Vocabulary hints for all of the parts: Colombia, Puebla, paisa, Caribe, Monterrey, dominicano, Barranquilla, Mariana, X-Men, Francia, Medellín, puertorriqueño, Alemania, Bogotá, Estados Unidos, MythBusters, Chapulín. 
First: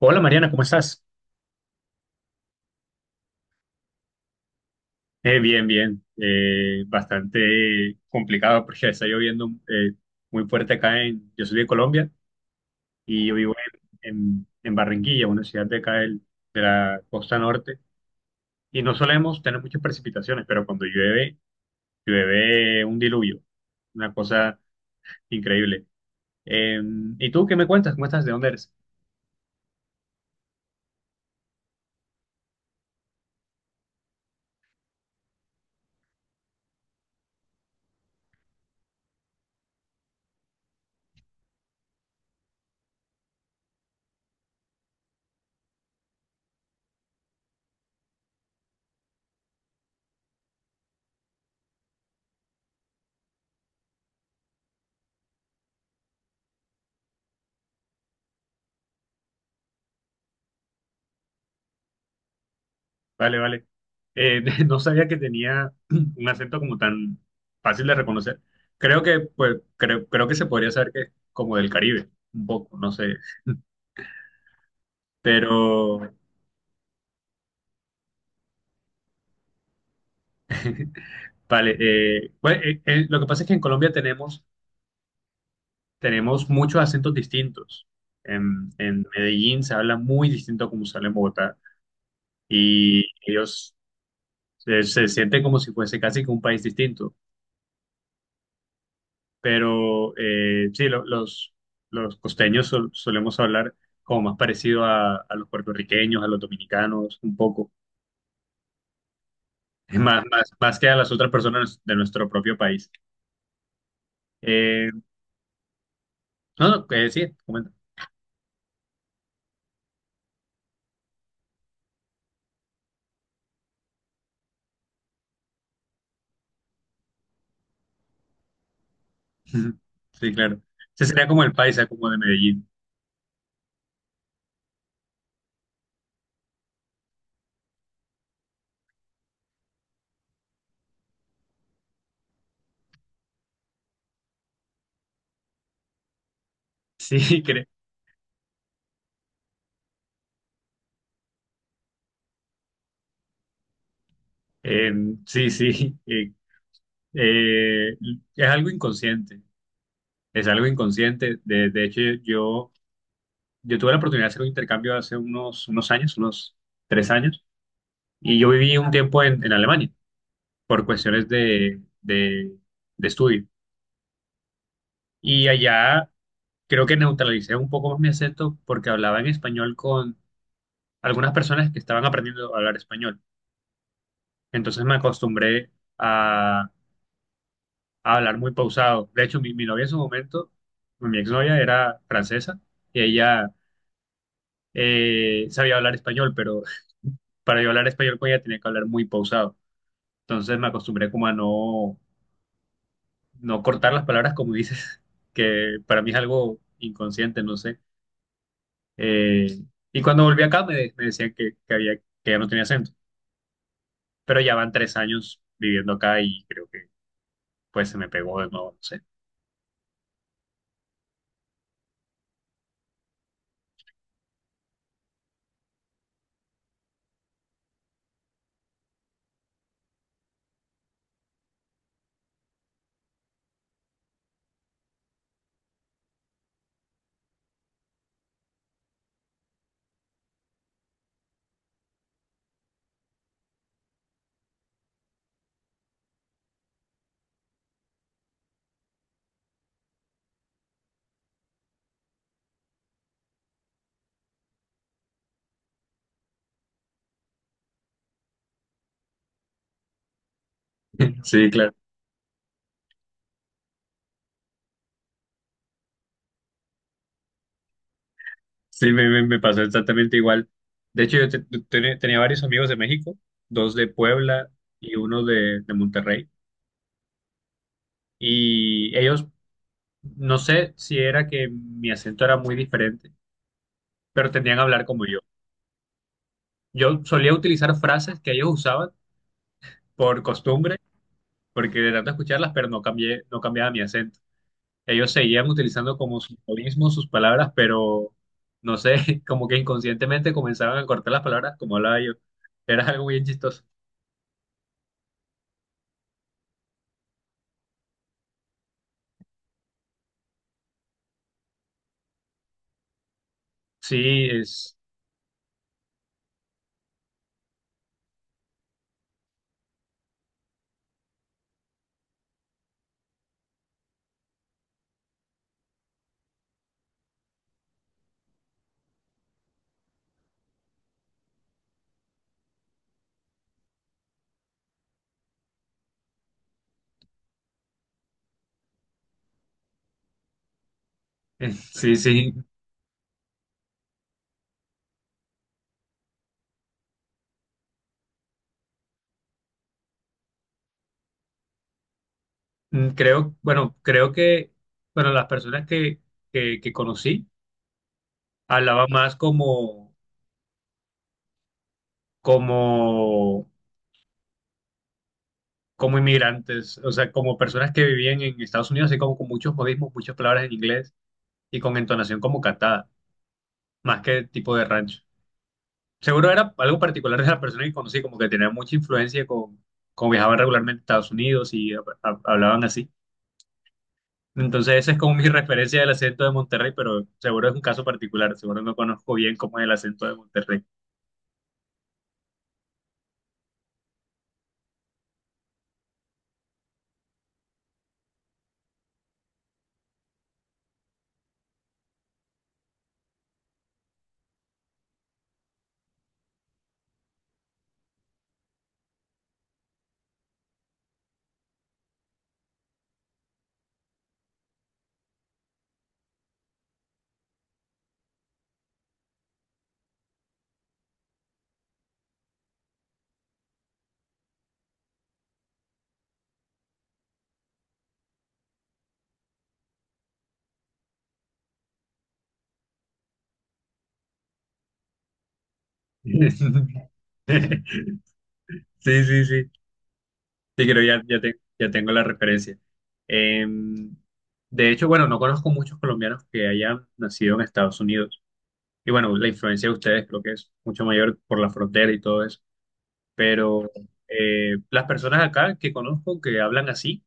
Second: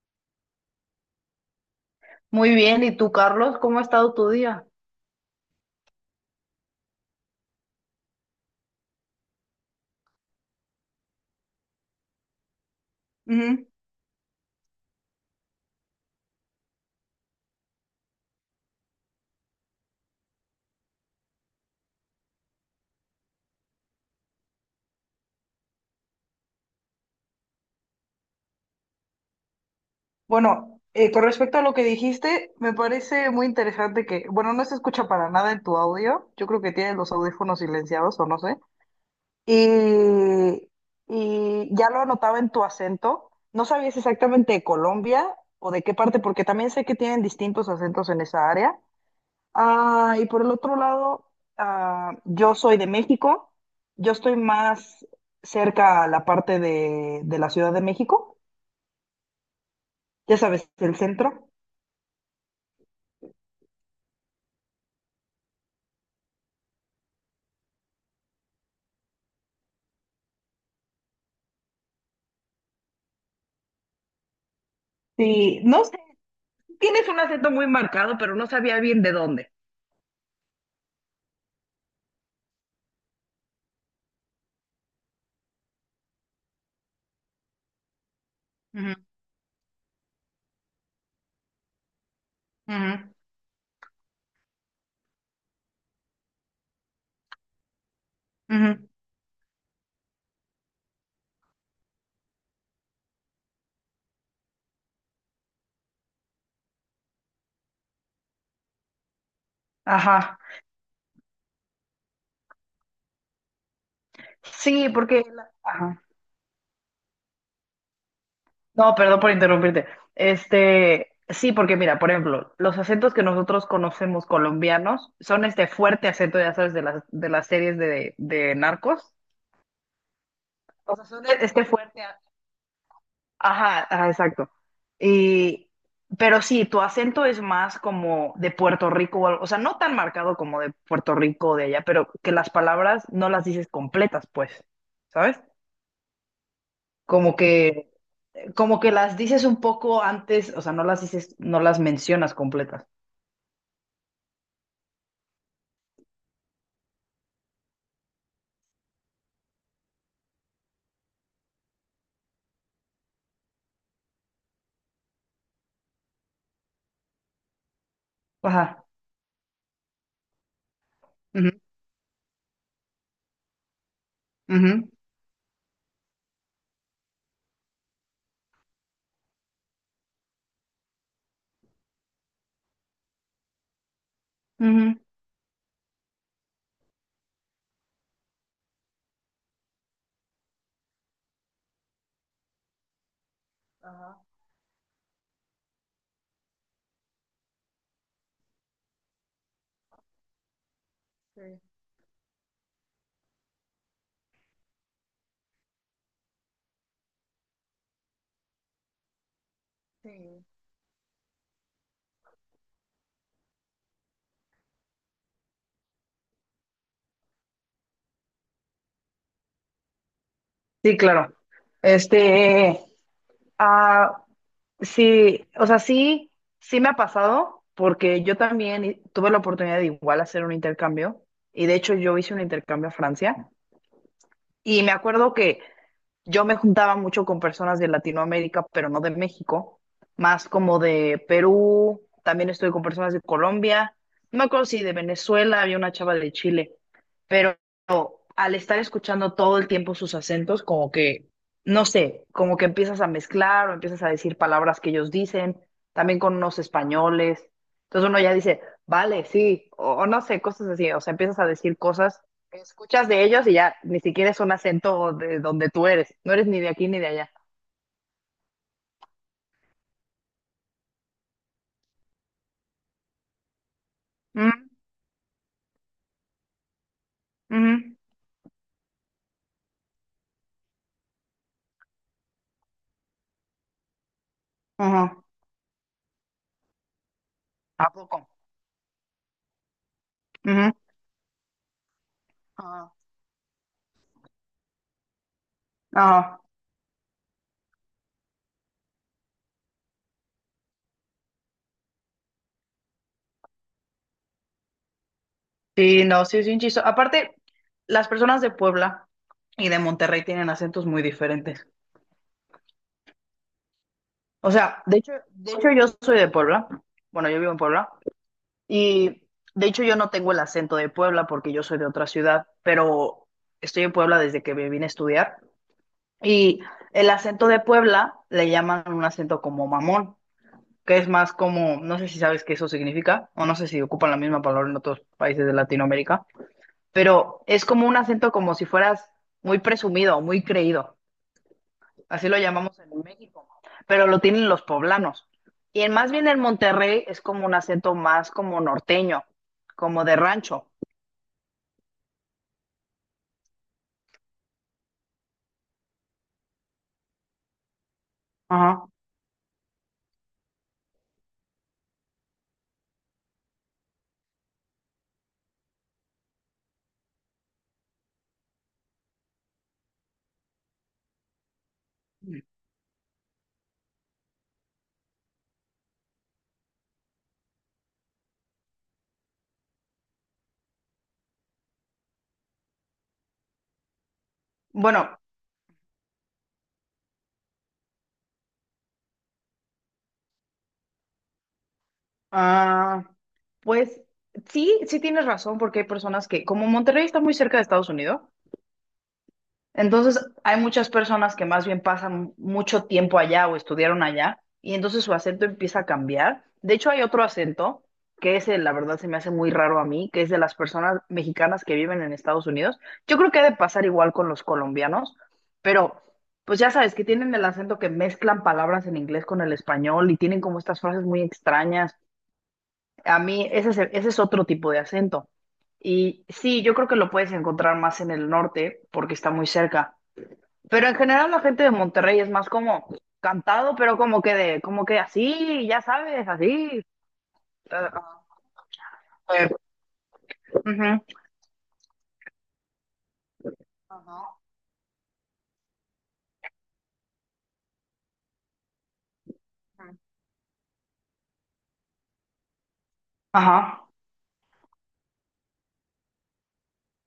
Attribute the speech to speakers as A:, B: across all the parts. A: Hola Mariana, ¿cómo estás?
B: Muy bien, ¿y tú, Carlos? ¿Cómo ha estado tu día?
A: Bien, bien. Bastante complicado porque está lloviendo muy fuerte acá en... Yo soy de Colombia y yo vivo
B: Ujú.
A: en Barranquilla, una ciudad de acá de la costa norte. Y no solemos tener muchas precipitaciones, pero cuando llueve, llueve un diluvio. Una cosa increíble. Eh, ¿Y tú qué me cuentas? ¿Cómo estás? ¿De dónde eres?
B: Bueno, con respecto a lo que dijiste, me parece muy interesante que, bueno, no se escucha para nada en tu audio, yo creo que tienes los audífonos silenciados o no sé, y, ya lo anotaba en tu acento, no sabías exactamente de Colombia o de qué parte, porque también sé que tienen distintos acentos en esa área. Y por el otro lado, yo soy de México, yo estoy más cerca a la parte de la Ciudad de México, ya sabes, el centro.
A: Vale, vale. No sabía que tenía un acento como tan fácil de reconocer. Creo que, pues, creo que se podría saber que es como del Caribe, un poco, no sé.
B: Sí, no sé,
A: Pero,
B: tienes un acento muy marcado, pero no sabía bien de dónde.
A: vale, eh, bueno, eh, eh, lo que pasa es que en Colombia tenemos, tenemos muchos acentos distintos. En,
B: Ujú,
A: en Medellín se habla muy distinto a como se habla en Bogotá y
B: ujú,
A: ellos se sienten como si fuese casi que un país distinto.
B: ujú.
A: Pero sí, los costeños solemos hablar como más parecido a los puertorriqueños, a los dominicanos, un poco, más,
B: Ajá.
A: más, más que a las otras personas de nuestro propio país.
B: Sí,
A: Eh,
B: porque... Ajá.
A: no, no, sí, comenta.
B: No, perdón por interrumpirte. Este, sí, porque mira, por ejemplo, los acentos que nosotros conocemos colombianos son este fuerte acento, ya sabes, de de las series de narcos.
A: Sí, claro. Ese sería
B: Osasuna
A: como
B: es
A: el
B: este
A: paisa,
B: fuerte.
A: como de Medellín.
B: Ajá, ajá, exacto. Y, pero sí, tu acento es más como de Puerto Rico o algo, o sea, no tan marcado como de Puerto Rico o de allá, pero que las palabras no las dices completas, pues, ¿sabes? Como
A: Sí,
B: que, como que las dices un poco antes, o sea, no las dices, no las mencionas completas.
A: eh, sí, sí. Eh, es algo inconsciente, es algo inconsciente. De hecho, yo tuve la oportunidad de hacer un intercambio hace unos, unos años, unos 3 años. Y yo viví
B: Ajá.
A: un tiempo en Alemania por cuestiones
B: Ujú,
A: de estudio.
B: ujú,
A: Y allá creo que neutralicé un poco más mi acento porque hablaba en español con algunas personas que estaban aprendiendo a hablar español. Entonces me
B: ujú.
A: acostumbré a, a hablar muy pausado. De hecho, mi novia en su momento, mi exnovia era francesa y ella
B: Ajá,
A: sabía hablar español, pero para yo hablar español con ella tenía que hablar muy pausado. Entonces me acostumbré como a
B: sí,
A: no cortar las palabras como dices, que para mí es algo inconsciente, no sé. Eh, y cuando volví
B: sí.
A: acá me decían que había, que ya no tenía acento, pero ya van 3 años viviendo acá y creo que pues se me pegó de nuevo, no sé.
B: Sí, claro. Este. Ah, sí, o sea, sí, sí me ha pasado porque yo también tuve la oportunidad de igual hacer un intercambio y de hecho yo hice un intercambio a Francia y me acuerdo que yo me juntaba mucho con personas de Latinoamérica, pero no de México, más como de Perú, también estuve con personas de Colombia, no me acuerdo si de Venezuela, había una chava de Chile al estar escuchando todo el tiempo sus acentos, como que, no sé, como que empiezas a mezclar o empiezas a decir palabras que ellos dicen, también con unos españoles. Entonces uno ya dice, vale, sí, o no sé, cosas así. O sea, empiezas a
A: Sí, claro.
B: decir cosas que escuchas de ellos y ya ni siquiera es un acento de donde tú eres. No eres ni de aquí ni de allá.
A: Sí, me pasó exactamente igual. De hecho, yo tenía varios amigos de México, dos de Puebla
B: Mm,
A: y uno de Monterrey.
B: ujú,
A: Y ellos, no sé si era que mi acento era muy diferente, pero tendían a hablar como yo.
B: ujú.
A: Yo solía utilizar
B: ¿A poco?
A: frases que ellos usaban por
B: Ujú,
A: costumbre, porque de tanto escucharlas, pero
B: ajá,
A: no cambiaba mi acento. Ellos seguían utilizando como sus
B: ajá.
A: modismos, sus palabras, pero no sé, como que inconscientemente comenzaban a cortar las palabras como hablaba yo. Era algo bien chistoso.
B: Sí, no, sí, es un chistoso. Aparte, las personas de Puebla y de Monterrey tienen acentos muy diferentes.
A: Sí,
B: O
A: es,
B: sea, de hecho yo soy de Puebla. Bueno, yo vivo en Puebla. Y de hecho yo no tengo el acento de Puebla porque yo soy de otra ciudad, pero estoy en Puebla desde que me vine a estudiar. Y el acento de Puebla le llaman un acento como mamón, que es más como, no sé si sabes qué eso significa, o no sé si ocupan la misma palabra en otros países de Latinoamérica, pero es como un acento como si fueras muy presumido, muy creído,
A: sí,
B: así
A: sí.
B: lo llamamos en México, pero lo tienen los poblanos. Y en, más bien en Monterrey es como un acento más como norteño, como de rancho.
A: Mm, creo, bueno, creo que, bueno, las personas que conocí
B: Ajá.
A: hablaban más como, como como inmigrantes, o sea, como personas que vivían en Estados Unidos, así como con muchos modismos, muchas palabras en inglés y con entonación como cantada, más que tipo de rancho. Seguro era algo particular de la persona que conocí, como que tenía mucha influencia con viajaban regularmente a Estados Unidos y hablaban así. Entonces, esa es como
B: Bueno,
A: mi referencia del acento de Monterrey, pero seguro es un caso particular, seguro no conozco bien cómo es el acento de Monterrey.
B: ah, pues sí, sí tienes razón porque hay personas que, como Monterrey está muy cerca de Estados Unidos, entonces, hay muchas personas que más bien pasan mucho tiempo allá o estudiaron allá y entonces su acento empieza a cambiar. De hecho, hay otro acento que ese, la verdad, se me hace muy raro a mí, que es de las personas mexicanas que viven en Estados Unidos. Yo creo que ha de pasar igual con los colombianos, pero pues ya sabes que tienen el acento que mezclan palabras en inglés con el español y tienen como estas frases muy extrañas. A mí, ese es otro tipo de acento. Y sí, yo creo que lo puedes encontrar más en el norte porque está muy cerca, pero en general la gente de Monterrey es más como cantado, pero como que de, como que así, ya sabes, así. eh,
A: Sí, sí,
B: a
A: sí.
B: ver,
A: Sí, creo
B: ujú.
A: ya tengo la referencia. Em,
B: Ajá.
A: de hecho, bueno, no conozco muchos colombianos que hayan nacido en Estados Unidos. Y bueno, la influencia de ustedes creo que es mucho mayor por la frontera y todo eso. Pero
B: Ajá.
A: las personas acá que conozco que hablan así,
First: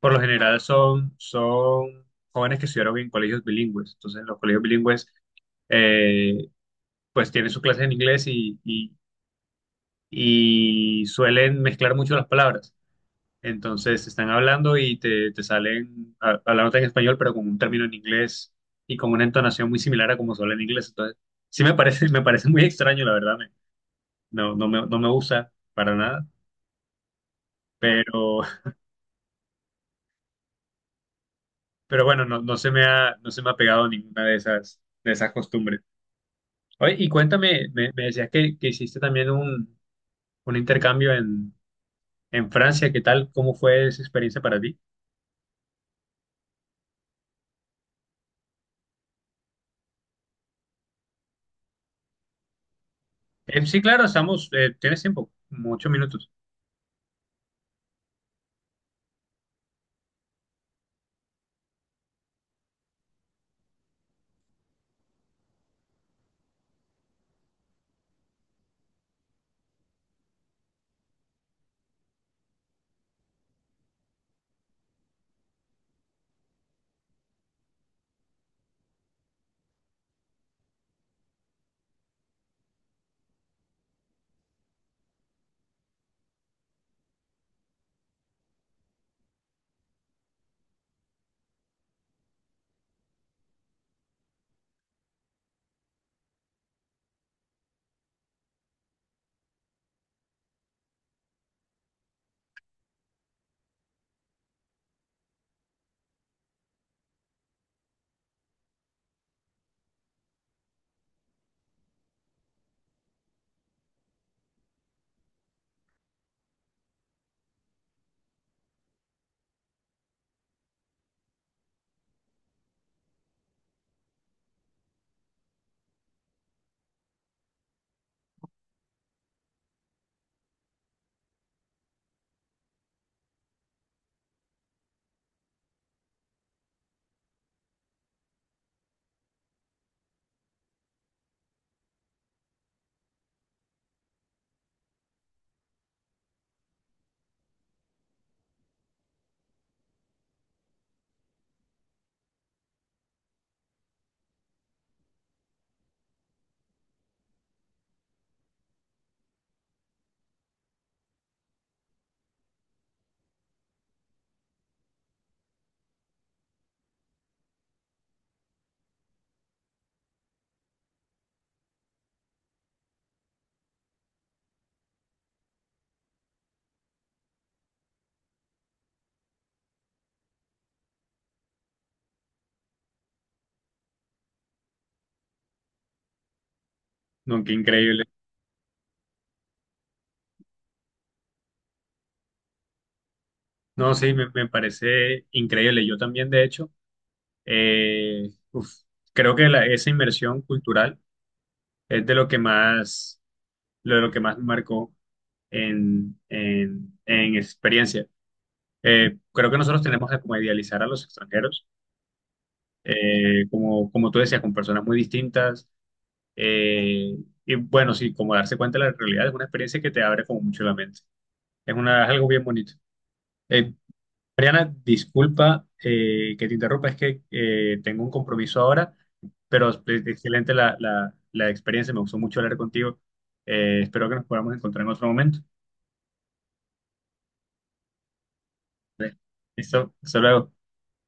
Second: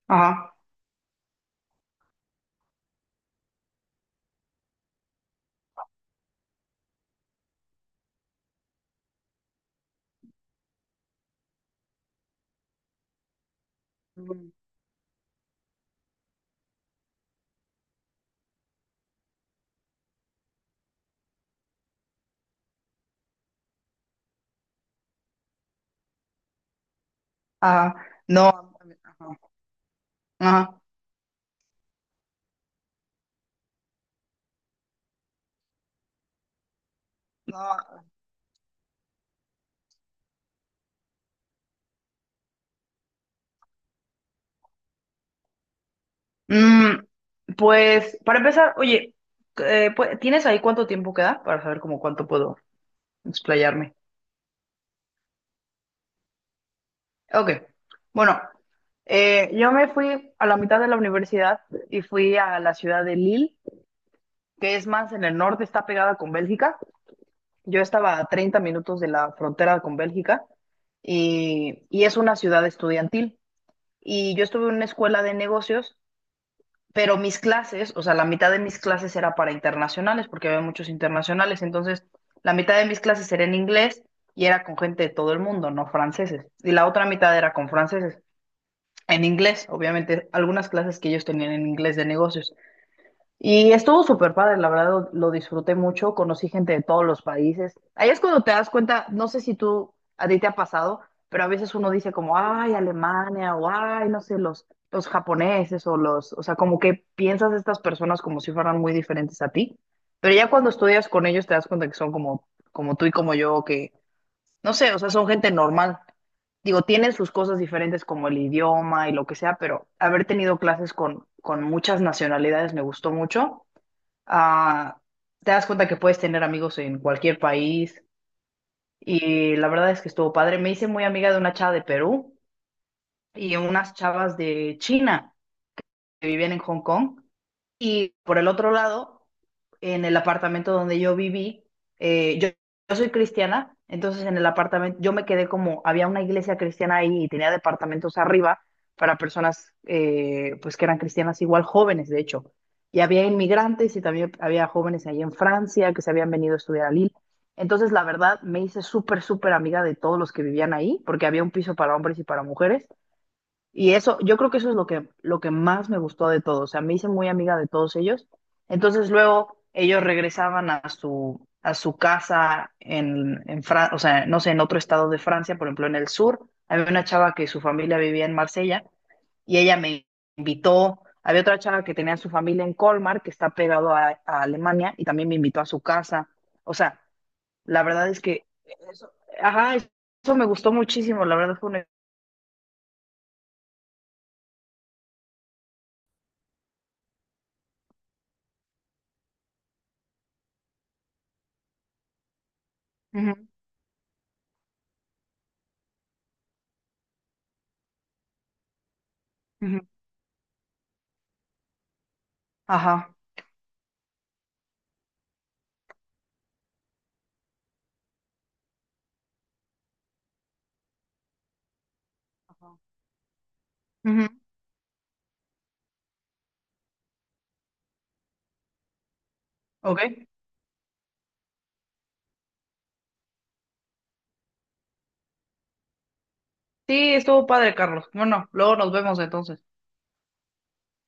A: por lo
B: Ajá, ajá.
A: general son jóvenes que estudiaron en colegios bilingües. Entonces, los colegios bilingües eh, pues tienen sus clases en inglés y suelen mezclar mucho las palabras. Entonces están
B: Mm,
A: hablando y te salen hablándote en español, pero con un término en inglés y con una entonación muy similar a como se habla en inglés. Entonces, sí me parece, me parece muy extraño, la verdad. No, no me gusta para nada.
B: ajá.
A: Pero,
B: No, no, ajá. Ajá.
A: pero bueno, no, no se me ha pegado ninguna de esas costumbres. Oye, y cuéntame,
B: No.
A: me decías que hiciste también un intercambio en Francia. ¿Qué tal? ¿Cómo fue esa experiencia para ti?
B: Mm, pues, para empezar, oye, ¿tienes ahí cuánto tiempo queda? Para saber como cuánto puedo
A: Sí,
B: explayarme.
A: claro, estamos, tienes tiempo, como 8 minutos.
B: Ok. Bueno, yo me fui a la mitad de la universidad y fui a la ciudad de Lille, que es más en el norte, está pegada con Bélgica. Yo estaba a 30 minutos de la frontera con Bélgica y, es una ciudad estudiantil. Y yo estuve en una escuela de negocios, pero mis clases, o sea, la mitad de mis clases era para internacionales, porque había muchos internacionales. Entonces, la mitad de mis clases era en inglés y era con gente de todo el mundo, no franceses. Y la otra mitad era con franceses, en inglés, obviamente, algunas clases que ellos tenían en inglés de negocios. Y estuvo súper padre, la verdad lo, disfruté mucho, conocí gente de todos los países. Ahí es cuando te das cuenta, no sé si tú, a ti te ha pasado, pero a veces uno dice como, ay, Alemania, o ay, no sé, los japoneses, o sea, como que piensas de estas personas como si fueran muy diferentes a ti, pero ya cuando estudias con ellos te das cuenta que son como, como tú y como yo, que, no sé, o sea, son gente normal. Digo, tienen sus cosas diferentes como el idioma y lo que sea, pero haber tenido clases con, muchas nacionalidades me gustó mucho. Ah, te das cuenta que puedes tener amigos en cualquier país y la verdad es que estuvo padre. Me hice muy amiga de una chava de Perú y unas chavas de China que vivían en Hong Kong y por el otro lado, en el apartamento donde yo viví, eh, yo, yo soy cristiana, entonces en el apartamento yo me quedé como, había una iglesia cristiana ahí y tenía departamentos arriba para personas pues que eran cristianas igual jóvenes, de hecho. Y había inmigrantes y también había jóvenes ahí en Francia que se habían venido a estudiar a Lille. Entonces, la verdad, me hice súper, súper amiga de todos los que vivían ahí, porque había un piso para hombres y para mujeres. Y eso, yo creo que eso es lo que más me gustó de todo. O sea, me hice muy amiga de todos ellos. Entonces luego ellos regresaban a su casa en Francia, o sea, no sé, en otro estado de Francia, por ejemplo, en el sur. Había una chava que su familia vivía en Marsella y ella me invitó. Había otra chava que tenía su familia en Colmar, que está pegado a Alemania, y también me invitó a su casa. O sea,
A: No, qué
B: la
A: increíble.
B: verdad es que eso, ajá, eso me gustó muchísimo. La verdad fue una...
A: No, sí, me parece increíble. Yo también, de hecho, uf, creo que esa inmersión cultural es de lo que más,
B: Ujú,
A: lo de lo que más me marcó en experiencia. Creo que nosotros
B: ujú.
A: tenemos que como idealizar a los extranjeros,
B: Ajá.
A: como, como tú decías, con personas muy distintas. eh, y bueno, sí, como darse cuenta de la realidad es una experiencia que te abre como mucho la mente. Es una, es algo bien bonito. Eh,
B: Ujú.
A: Mariana, disculpa que te interrumpa, es que tengo un compromiso ahora, pero
B: Ok.
A: excelente la, la experiencia, me gustó mucho hablar contigo. Espero que nos podamos encontrar en otro momento.
B: Sí, estuvo padre, Carlos. Bueno, luego nos vemos entonces.
A: Listo, hasta luego.